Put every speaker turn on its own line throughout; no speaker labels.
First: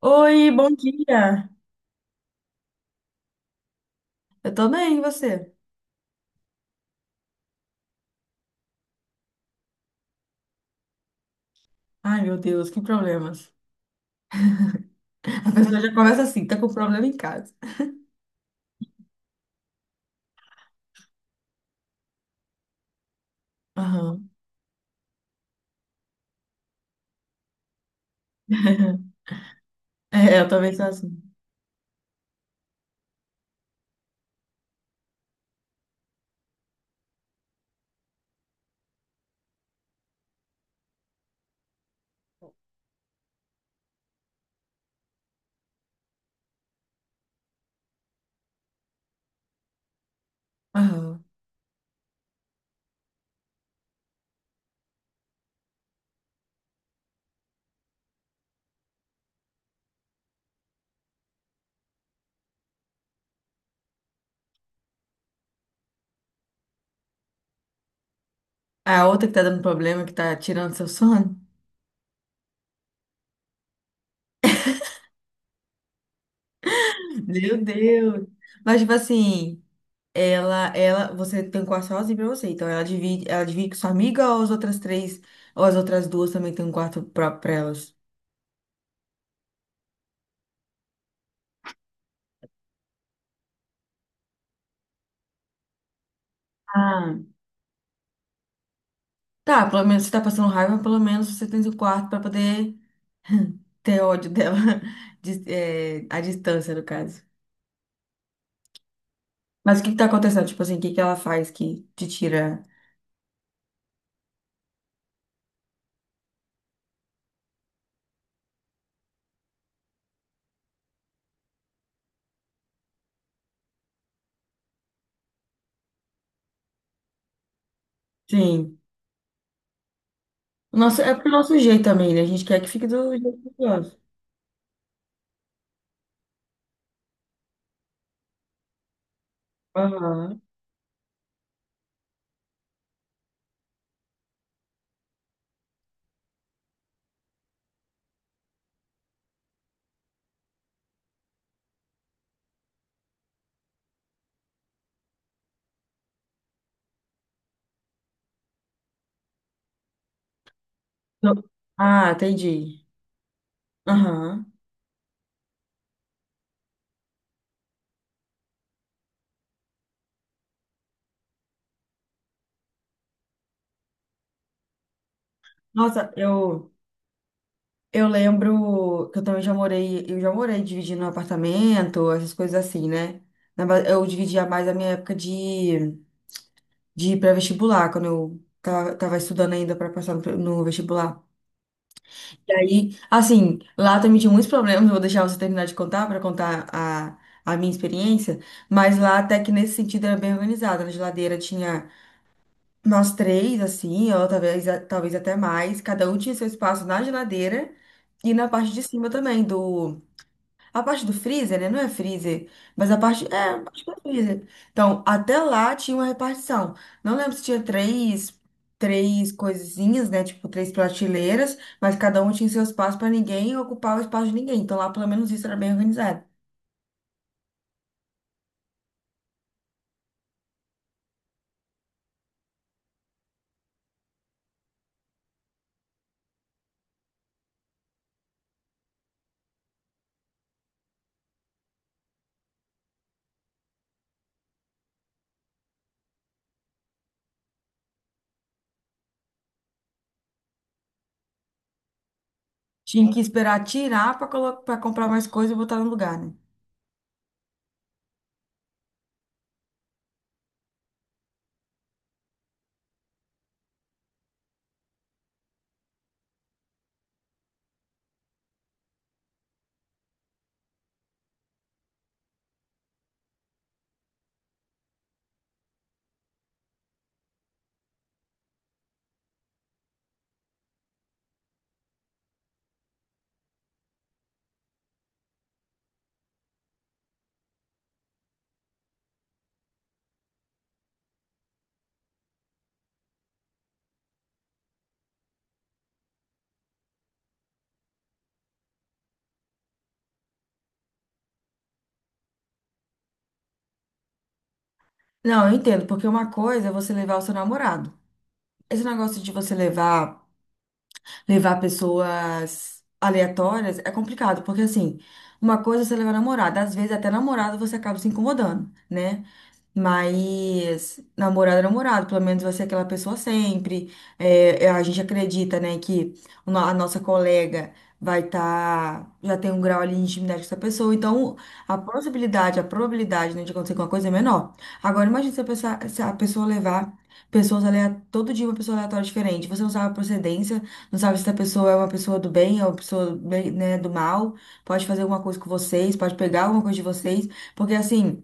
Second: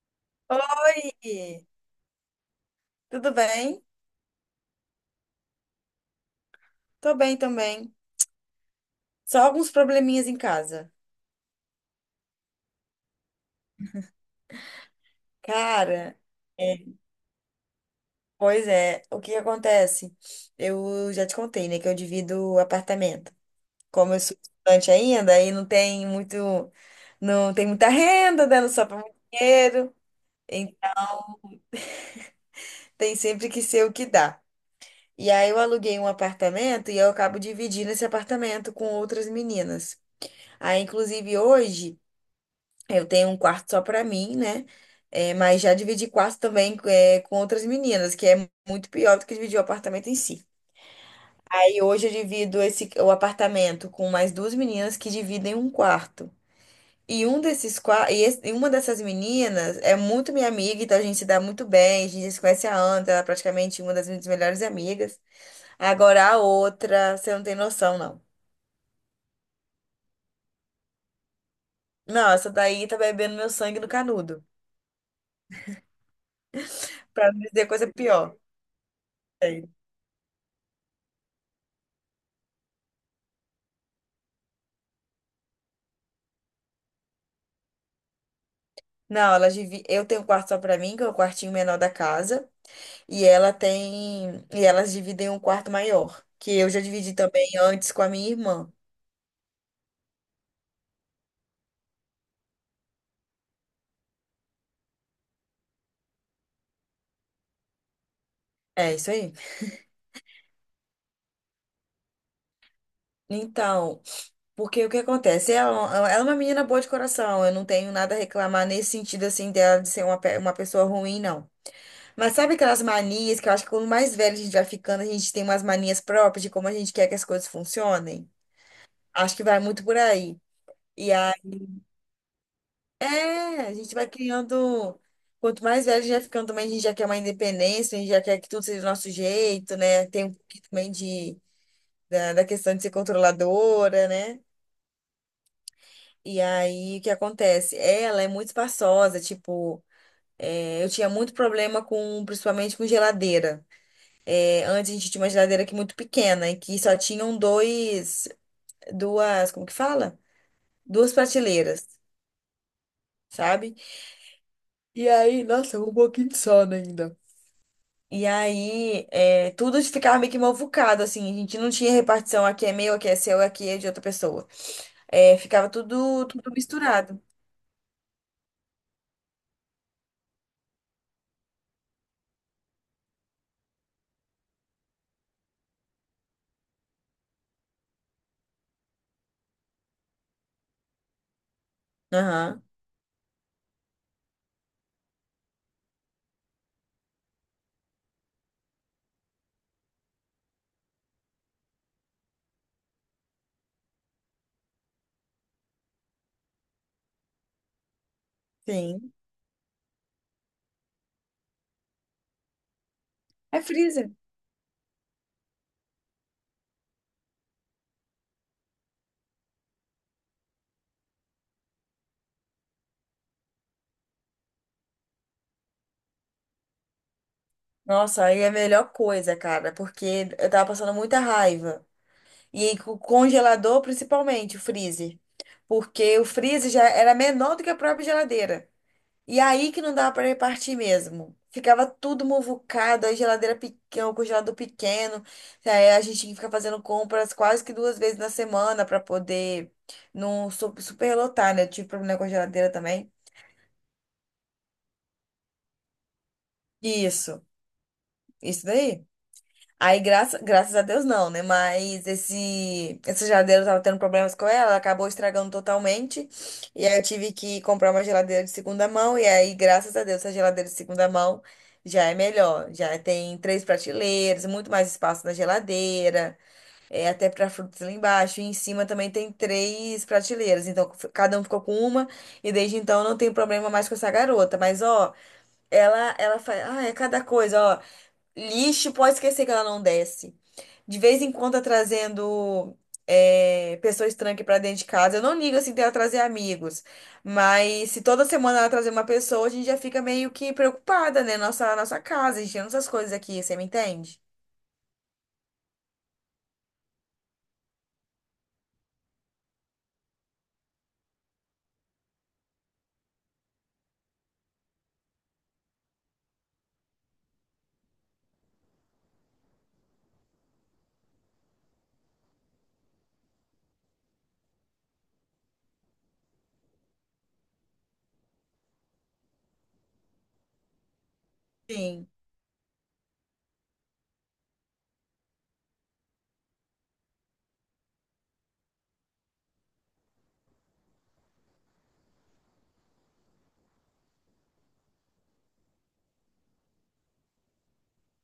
Oi, bom
Oi,
dia.
tudo bem?
Eu tô bem, e você?
Tô bem também. Só alguns probleminhas em casa.
Ai, meu Deus, que problemas. A pessoa já
Cara,
começa assim, tá com
é,
problema em casa.
pois é, o que acontece? Eu já te contei, né, que eu divido apartamento. Como eu
Aham.
sou estudante ainda, aí não tem muito, não tem muita renda, dando só para muito dinheiro.
É, eu também
Em-
sou assim.
tem sempre que ser o que dá. E aí eu aluguei um apartamento e eu acabo dividindo esse apartamento com outras meninas. Aí, inclusive, hoje. Eu tenho um quarto só pra mim, né? É, mas já dividi quarto também é, com outras meninas, que é muito pior do que dividir o apartamento em si.
Aham.
Aí hoje eu divido esse, o apartamento com mais duas meninas que dividem um quarto. E um desses qua- e, esse- e uma dessas meninas é muito minha amiga, então a gente se dá muito bem, a gente já se conhece há anos, ela é praticamente uma das minhas melhores amigas. Agora a outra, você não tem noção, não.
A outra que tá dando problema, que tá tirando seu sono.
Não, essa daí tá bebendo meu sangue no canudo, pra não
Meu
dizer coisa
Deus.
pior.
Mas, tipo assim, ela, você tem um quarto sozinho pra você, então ela divide com sua amiga ou as outras três, ou as outras duas também têm um quarto próprio pra elas?
Não, elas divi... eu tenho um quarto só pra mim, que é o quartinho menor da casa, e ela tem e elas dividem um quarto maior, que eu já dividi
Ah.
também antes com a minha irmã.
Tá, pelo menos você tá passando raiva, pelo menos você tem seu quarto pra poder ter ódio dela, é, à distância, no caso.
É isso aí.
Mas o que que tá acontecendo? Tipo assim, o que que ela faz que te tira?
Então, porque o que acontece? Ela é uma menina boa de coração, eu não tenho nada a reclamar nesse sentido assim dela de ser uma, pe- uma pessoa ruim, não. Mas sabe aquelas manias que eu acho que quando mais velho a gente vai ficando, a gente tem umas manias próprias de como a gente quer que as coisas funcionem?
Sim.
Acho que vai muito por aí.
O nosso,
E
é pro nosso jeito também, né? A gente quer que fique
é,
do jeito que
a gente
gosta.
vai criando. Quanto mais velho a gente vai ficando também, a gente já quer uma independência, a gente já quer que tudo seja do nosso jeito, né? Tem um
Aham.
pouquinho também de, da questão de ser controladora, né? E aí, o que acontece? Ela é muito espaçosa, tipo, é, eu tinha muito problema com, principalmente com geladeira. É, antes a gente tinha uma geladeira aqui muito pequena, e que só tinham dois, duas, como que fala? Duas
Eu-
prateleiras,
Ah, entendi.
sabe?
Aham.
E aí, nossa, um pouquinho de sono ainda. E aí, é, tudo ficava meio que movucado, assim. A gente não tinha repartição, aqui é meu, aqui é seu, aqui é de outra pessoa. É, ficava
Nossa,
tudo, tudo misturado.
eu lembro que eu também já morei, eu já morei dividindo um apartamento, essas coisas assim, né? Eu dividia mais a minha época de pré-vestibular, quando eu tava estudando ainda para passar no vestibular. E
Aham,
aí, assim, lá também tinha muitos problemas, eu vou deixar você terminar de contar para contar a minha experiência, mas lá até que nesse sentido era bem organizado. Na geladeira tinha nós três, assim, ou talvez, talvez até mais, cada um tinha seu espaço na geladeira e na parte de cima
sim.
também do a parte do freezer, né? Não é freezer, mas a parte. É, a
É
parte do
freezer.
freezer. Então, até lá tinha uma repartição. Não lembro se tinha três, três coisinhas, né? Tipo, três prateleiras, mas cada um tinha seu espaço para ninguém ocupar o espaço de ninguém. Então, lá pelo menos isso era bem organizado.
Nossa, aí é a melhor coisa, cara, porque eu tava passando muita raiva. E aí, com o congelador, principalmente, o freezer. Porque o freezer já era menor do que a própria geladeira. E aí que não dava para repartir mesmo. Ficava tudo muvucado, a geladeira pequena, o congelador pequeno. Aí a gente tinha que ficar fazendo compras quase que duas vezes na semana para poder não su- superlotar, né? Eu tive problema com a geladeira
Tinha
também.
que esperar tirar para para comprar mais coisa e botar no lugar, né?
Isso, isso daí. Aí, graça, graças a Deus, não, né? Mas esse, essa geladeira eu tava tendo problemas com ela, ela acabou estragando totalmente. E aí eu tive que comprar uma geladeira de segunda mão. E aí, graças a Deus, essa geladeira de segunda mão já é melhor. Já tem três prateleiras, muito mais espaço na geladeira, é, até para frutas lá embaixo. E em cima também tem três prateleiras. Então, f- cada um ficou com uma. E desde então não tem problema mais com essa garota. Mas, ó, ela faz. Ah, é cada coisa, ó. Lixo, pode esquecer que ela não desce. De vez em quando tá trazendo é, pessoa estranha aqui pra dentro de casa. Eu não ligo assim dela trazer amigos. Mas se toda semana ela trazer uma pessoa, a gente já fica meio que preocupada, né? Nossa, nossa casa, enchendo essas coisas aqui, você me entende?
Não, eu entendo, porque uma coisa é você levar o seu namorado. Esse negócio de você levar. Levar pessoas aleatórias é complicado, porque assim, uma coisa é você levar namorada, às vezes até namorado você acaba se incomodando, né? Mas namorado é namorado, pelo menos vai ser aquela pessoa sempre. É, a gente acredita, né, que o no- a nossa colega vai estar, já tem um grau ali de intimidade com essa pessoa, então a
Sim,
possibilidade, a probabilidade, né, de acontecer alguma coisa é menor. Agora imagina se a pessoa, se a pessoa levar pessoas aleatórias, todo dia uma pessoa aleatória diferente. Você não sabe a procedência, não sabe se essa pessoa é uma pessoa do bem, é uma pessoa, né, do mal, pode fazer alguma coisa com vocês, pode pegar alguma coisa de vocês, porque assim.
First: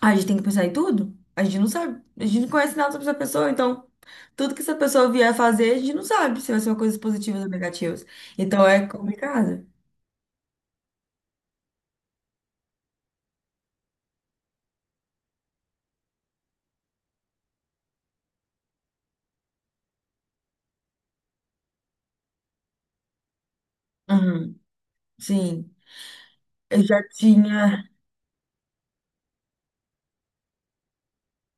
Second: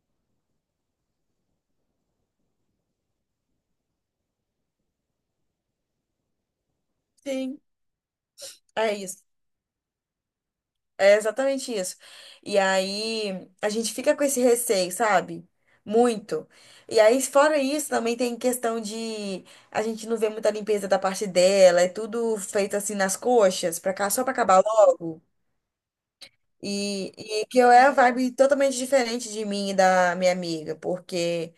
A gente tem que pensar em tudo. A gente não sabe. A gente não conhece nada sobre essa pessoa, então tudo que essa pessoa vier fazer, a gente não sabe se vai ser uma coisa positiva ou
sim,
negativa. Então é
é isso.
complicado.
É exatamente isso. E aí a gente fica com esse receio, sabe? Muito. E aí, fora isso, também tem questão de a gente não vê muita limpeza da parte dela, é tudo feito assim nas coxas, pra cá, só pra
Uhum.
acabar logo.
Sim, eu já
E, e que eu é
tinha.
a vibe totalmente diferente de mim e da minha amiga, porque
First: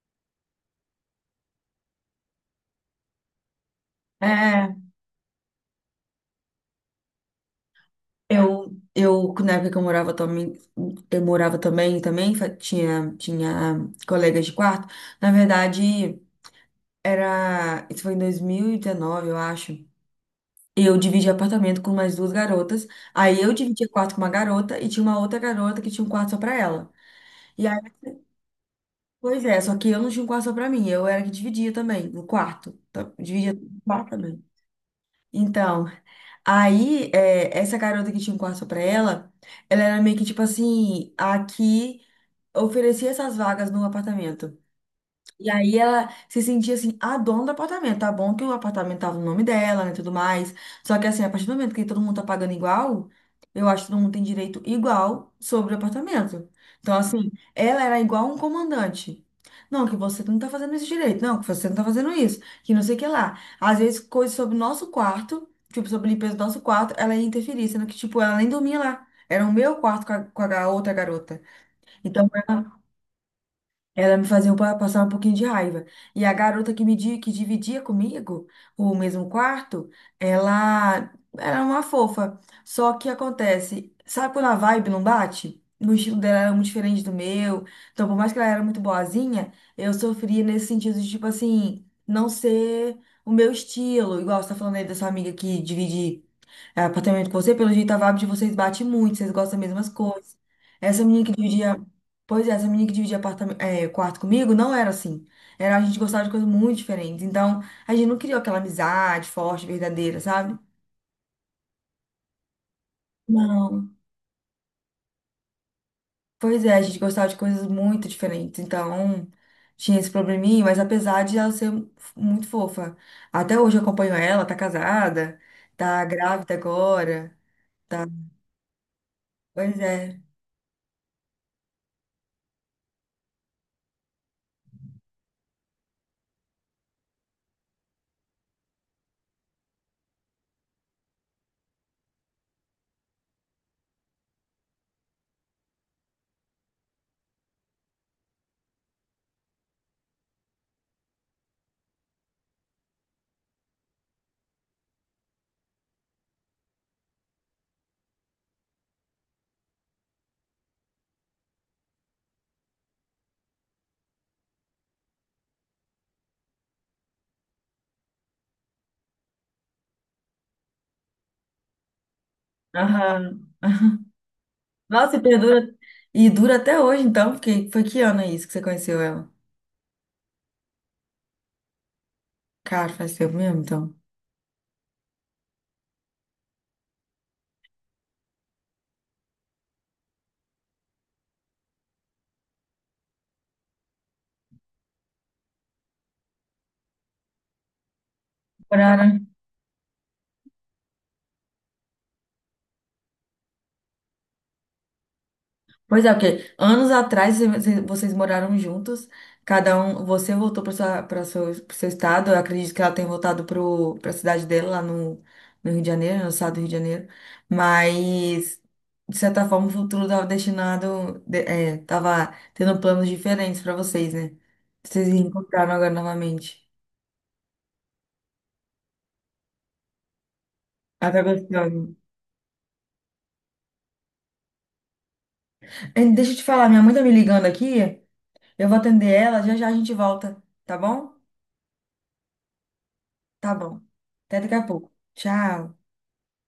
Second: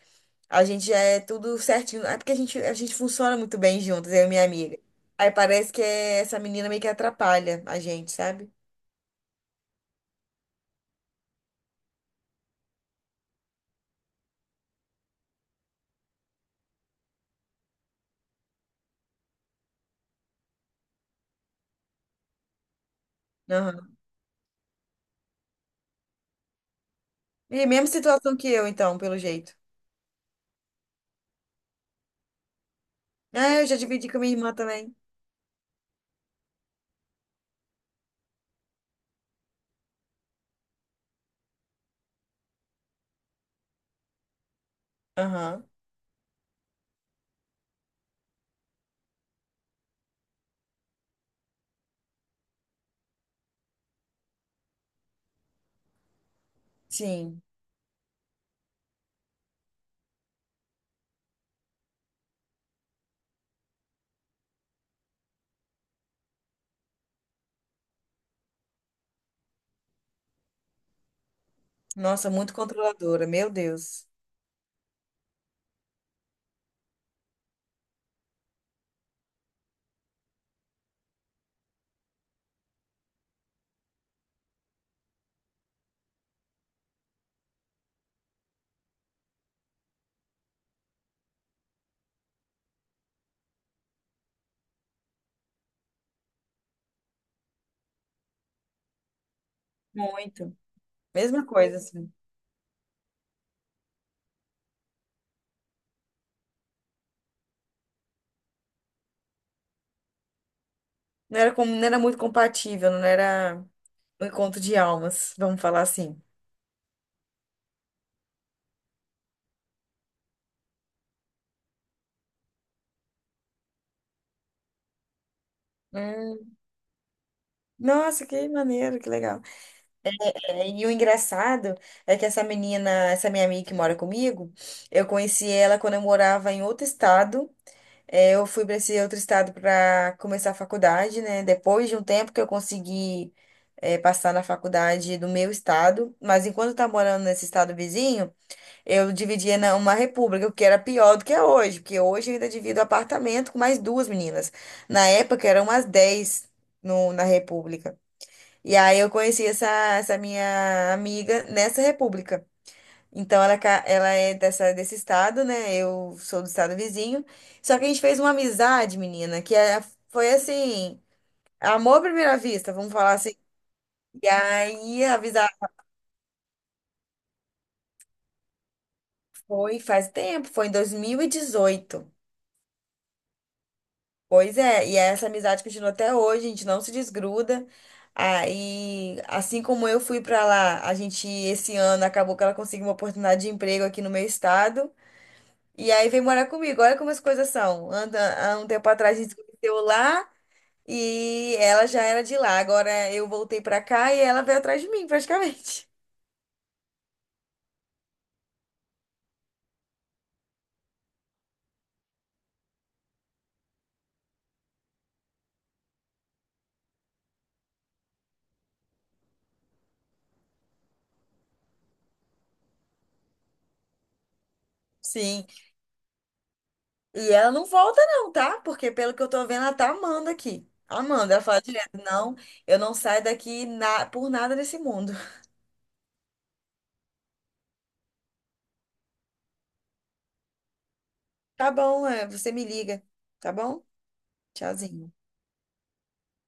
a gente já é tudo certinho. É porque a gente funciona muito bem juntas, eu e minha
É,
amiga. Aí parece que é- essa menina meio que atrapalha a gente, sabe?
eu, na época que eu morava também, tinha colegas de quarto. Na verdade, era. Isso foi em 2019, eu acho. Eu dividi apartamento com mais duas garotas. Aí eu dividia
Aham.
quarto com uma garota e tinha uma outra garota que tinha um quarto só pra ela.
E
E aí,
mesma situação que eu, então, pelo
pois
jeito.
é, só que eu não tinha um quarto só pra mim, eu era que dividia também, no quarto. Tá? Dividia
Ah, eu já
o
dividi
quarto
com minha
também.
irmã também.
Então, aí é, essa garota que tinha um quarto só pra ela, ela era meio que tipo assim, a que oferecia essas vagas no apartamento. E
Aham.
aí ela se sentia assim, a dona do apartamento. Tá bom que o apartamento tava no nome dela, né, tudo mais. Só que assim, a partir do momento que todo mundo tá pagando igual, eu acho que todo mundo tem direito igual sobre o apartamento. Então, assim,
Sim.
ela era igual um comandante. Não, que você não tá fazendo esse direito. Não, que você não tá fazendo isso. Que não sei o que lá. Às vezes, coisas sobre o nosso quarto, tipo, sobre a limpeza do nosso quarto, ela ia interferir, sendo que, tipo, ela nem dormia lá. Era o meu quarto com a outra garota. Então,
Nossa, muito controladora, meu Deus.
ela me fazia um passar um pouquinho de raiva. E a garota que que dividia comigo o mesmo quarto, ela era uma fofa. Só que acontece, sabe quando a vibe não bate? O estilo dela era muito diferente do meu. Então, por mais que ela era muito boazinha, eu sofria nesse sentido de, tipo assim, não ser o meu estilo. Igual você tá falando aí dessa amiga que divide é, apartamento com você, pelo jeito a vibe de vocês bate muito, vocês gostam das mesmas coisas.
Muito.
Essa menina que
Mesma
dividia,
coisa, assim.
pois é, essa menina que dividia apartamento, é, quarto comigo não era assim. Era a gente gostava de coisas muito diferentes. Então, a gente não criou aquela amizade forte, verdadeira, sabe?
Não era, como, não era muito compatível, não era
Não.
um encontro de almas, vamos falar assim.
Pois é, a gente gostava de coisas muito diferentes. Então, tinha esse probleminha, mas apesar de ela ser muito fofa, até hoje eu acompanho ela, tá casada, tá grávida
Hum.
agora, tá.
Nossa, que maneiro, que legal.
Pois é.
É, e o engraçado é que essa menina, essa minha amiga que mora comigo, eu conheci ela quando eu morava em outro estado. É, eu fui para esse outro estado para começar a faculdade, né? Depois de um tempo que eu consegui, é, passar na faculdade do meu estado, mas enquanto eu estava morando nesse estado vizinho, eu dividia na- uma república, o que era pior do que é hoje, porque hoje eu ainda divido apartamento com mais duas meninas. Na época eram umas 10 no, na república. E aí eu conheci essa minha amiga nessa república. Então ela, é ca- ela é dessa, desse estado, né? Eu sou do estado vizinho. Só que a gente fez uma amizade, menina, que é- foi assim, amor à primeira vista, vamos falar assim.
Aham.
E aí a
Nossa,
amizade
e dura até hoje, então, porque foi que ano é isso que você conheceu ela?
foi faz tempo, foi em 2018.
Cara, faz tempo mesmo, então.
Pois é, e essa amizade continua até hoje, a gente não se desgruda. Aí, assim como eu fui pra lá, a gente esse ano acabou que ela conseguiu uma oportunidade de emprego aqui no meu estado. E aí veio morar comigo. Olha como as coisas são. Anda, há um tempo atrás a
Moraram.
gente se conheceu lá e ela já era de lá. Agora eu voltei pra cá e ela veio atrás de mim, praticamente.
Pois é, porque anos atrás vocês moraram juntos, cada um, você voltou para sua, para seu, pro seu estado, eu acredito que ela tenha voltado para a cidade dela lá no, no Rio de Janeiro, no estado do Rio de Janeiro, mas de certa forma o futuro estava destinado, é, tava tendo planos diferentes para vocês, né? Vocês se
Sim.
encontraram agora novamente.
E ela não volta, não, tá? Porque pelo que eu tô vendo, ela tá amando aqui.
Até
Amanda, ela fala
gostando.
direto, não, eu não saio daqui na- por nada nesse mundo.
Deixa eu te falar, minha mãe tá me ligando aqui. Eu vou atender ela, já já a gente volta, tá bom?
Tá bom, é, você me liga, tá
Tá bom.
bom?
Até daqui a pouco.
Tchauzinho.
Tchau.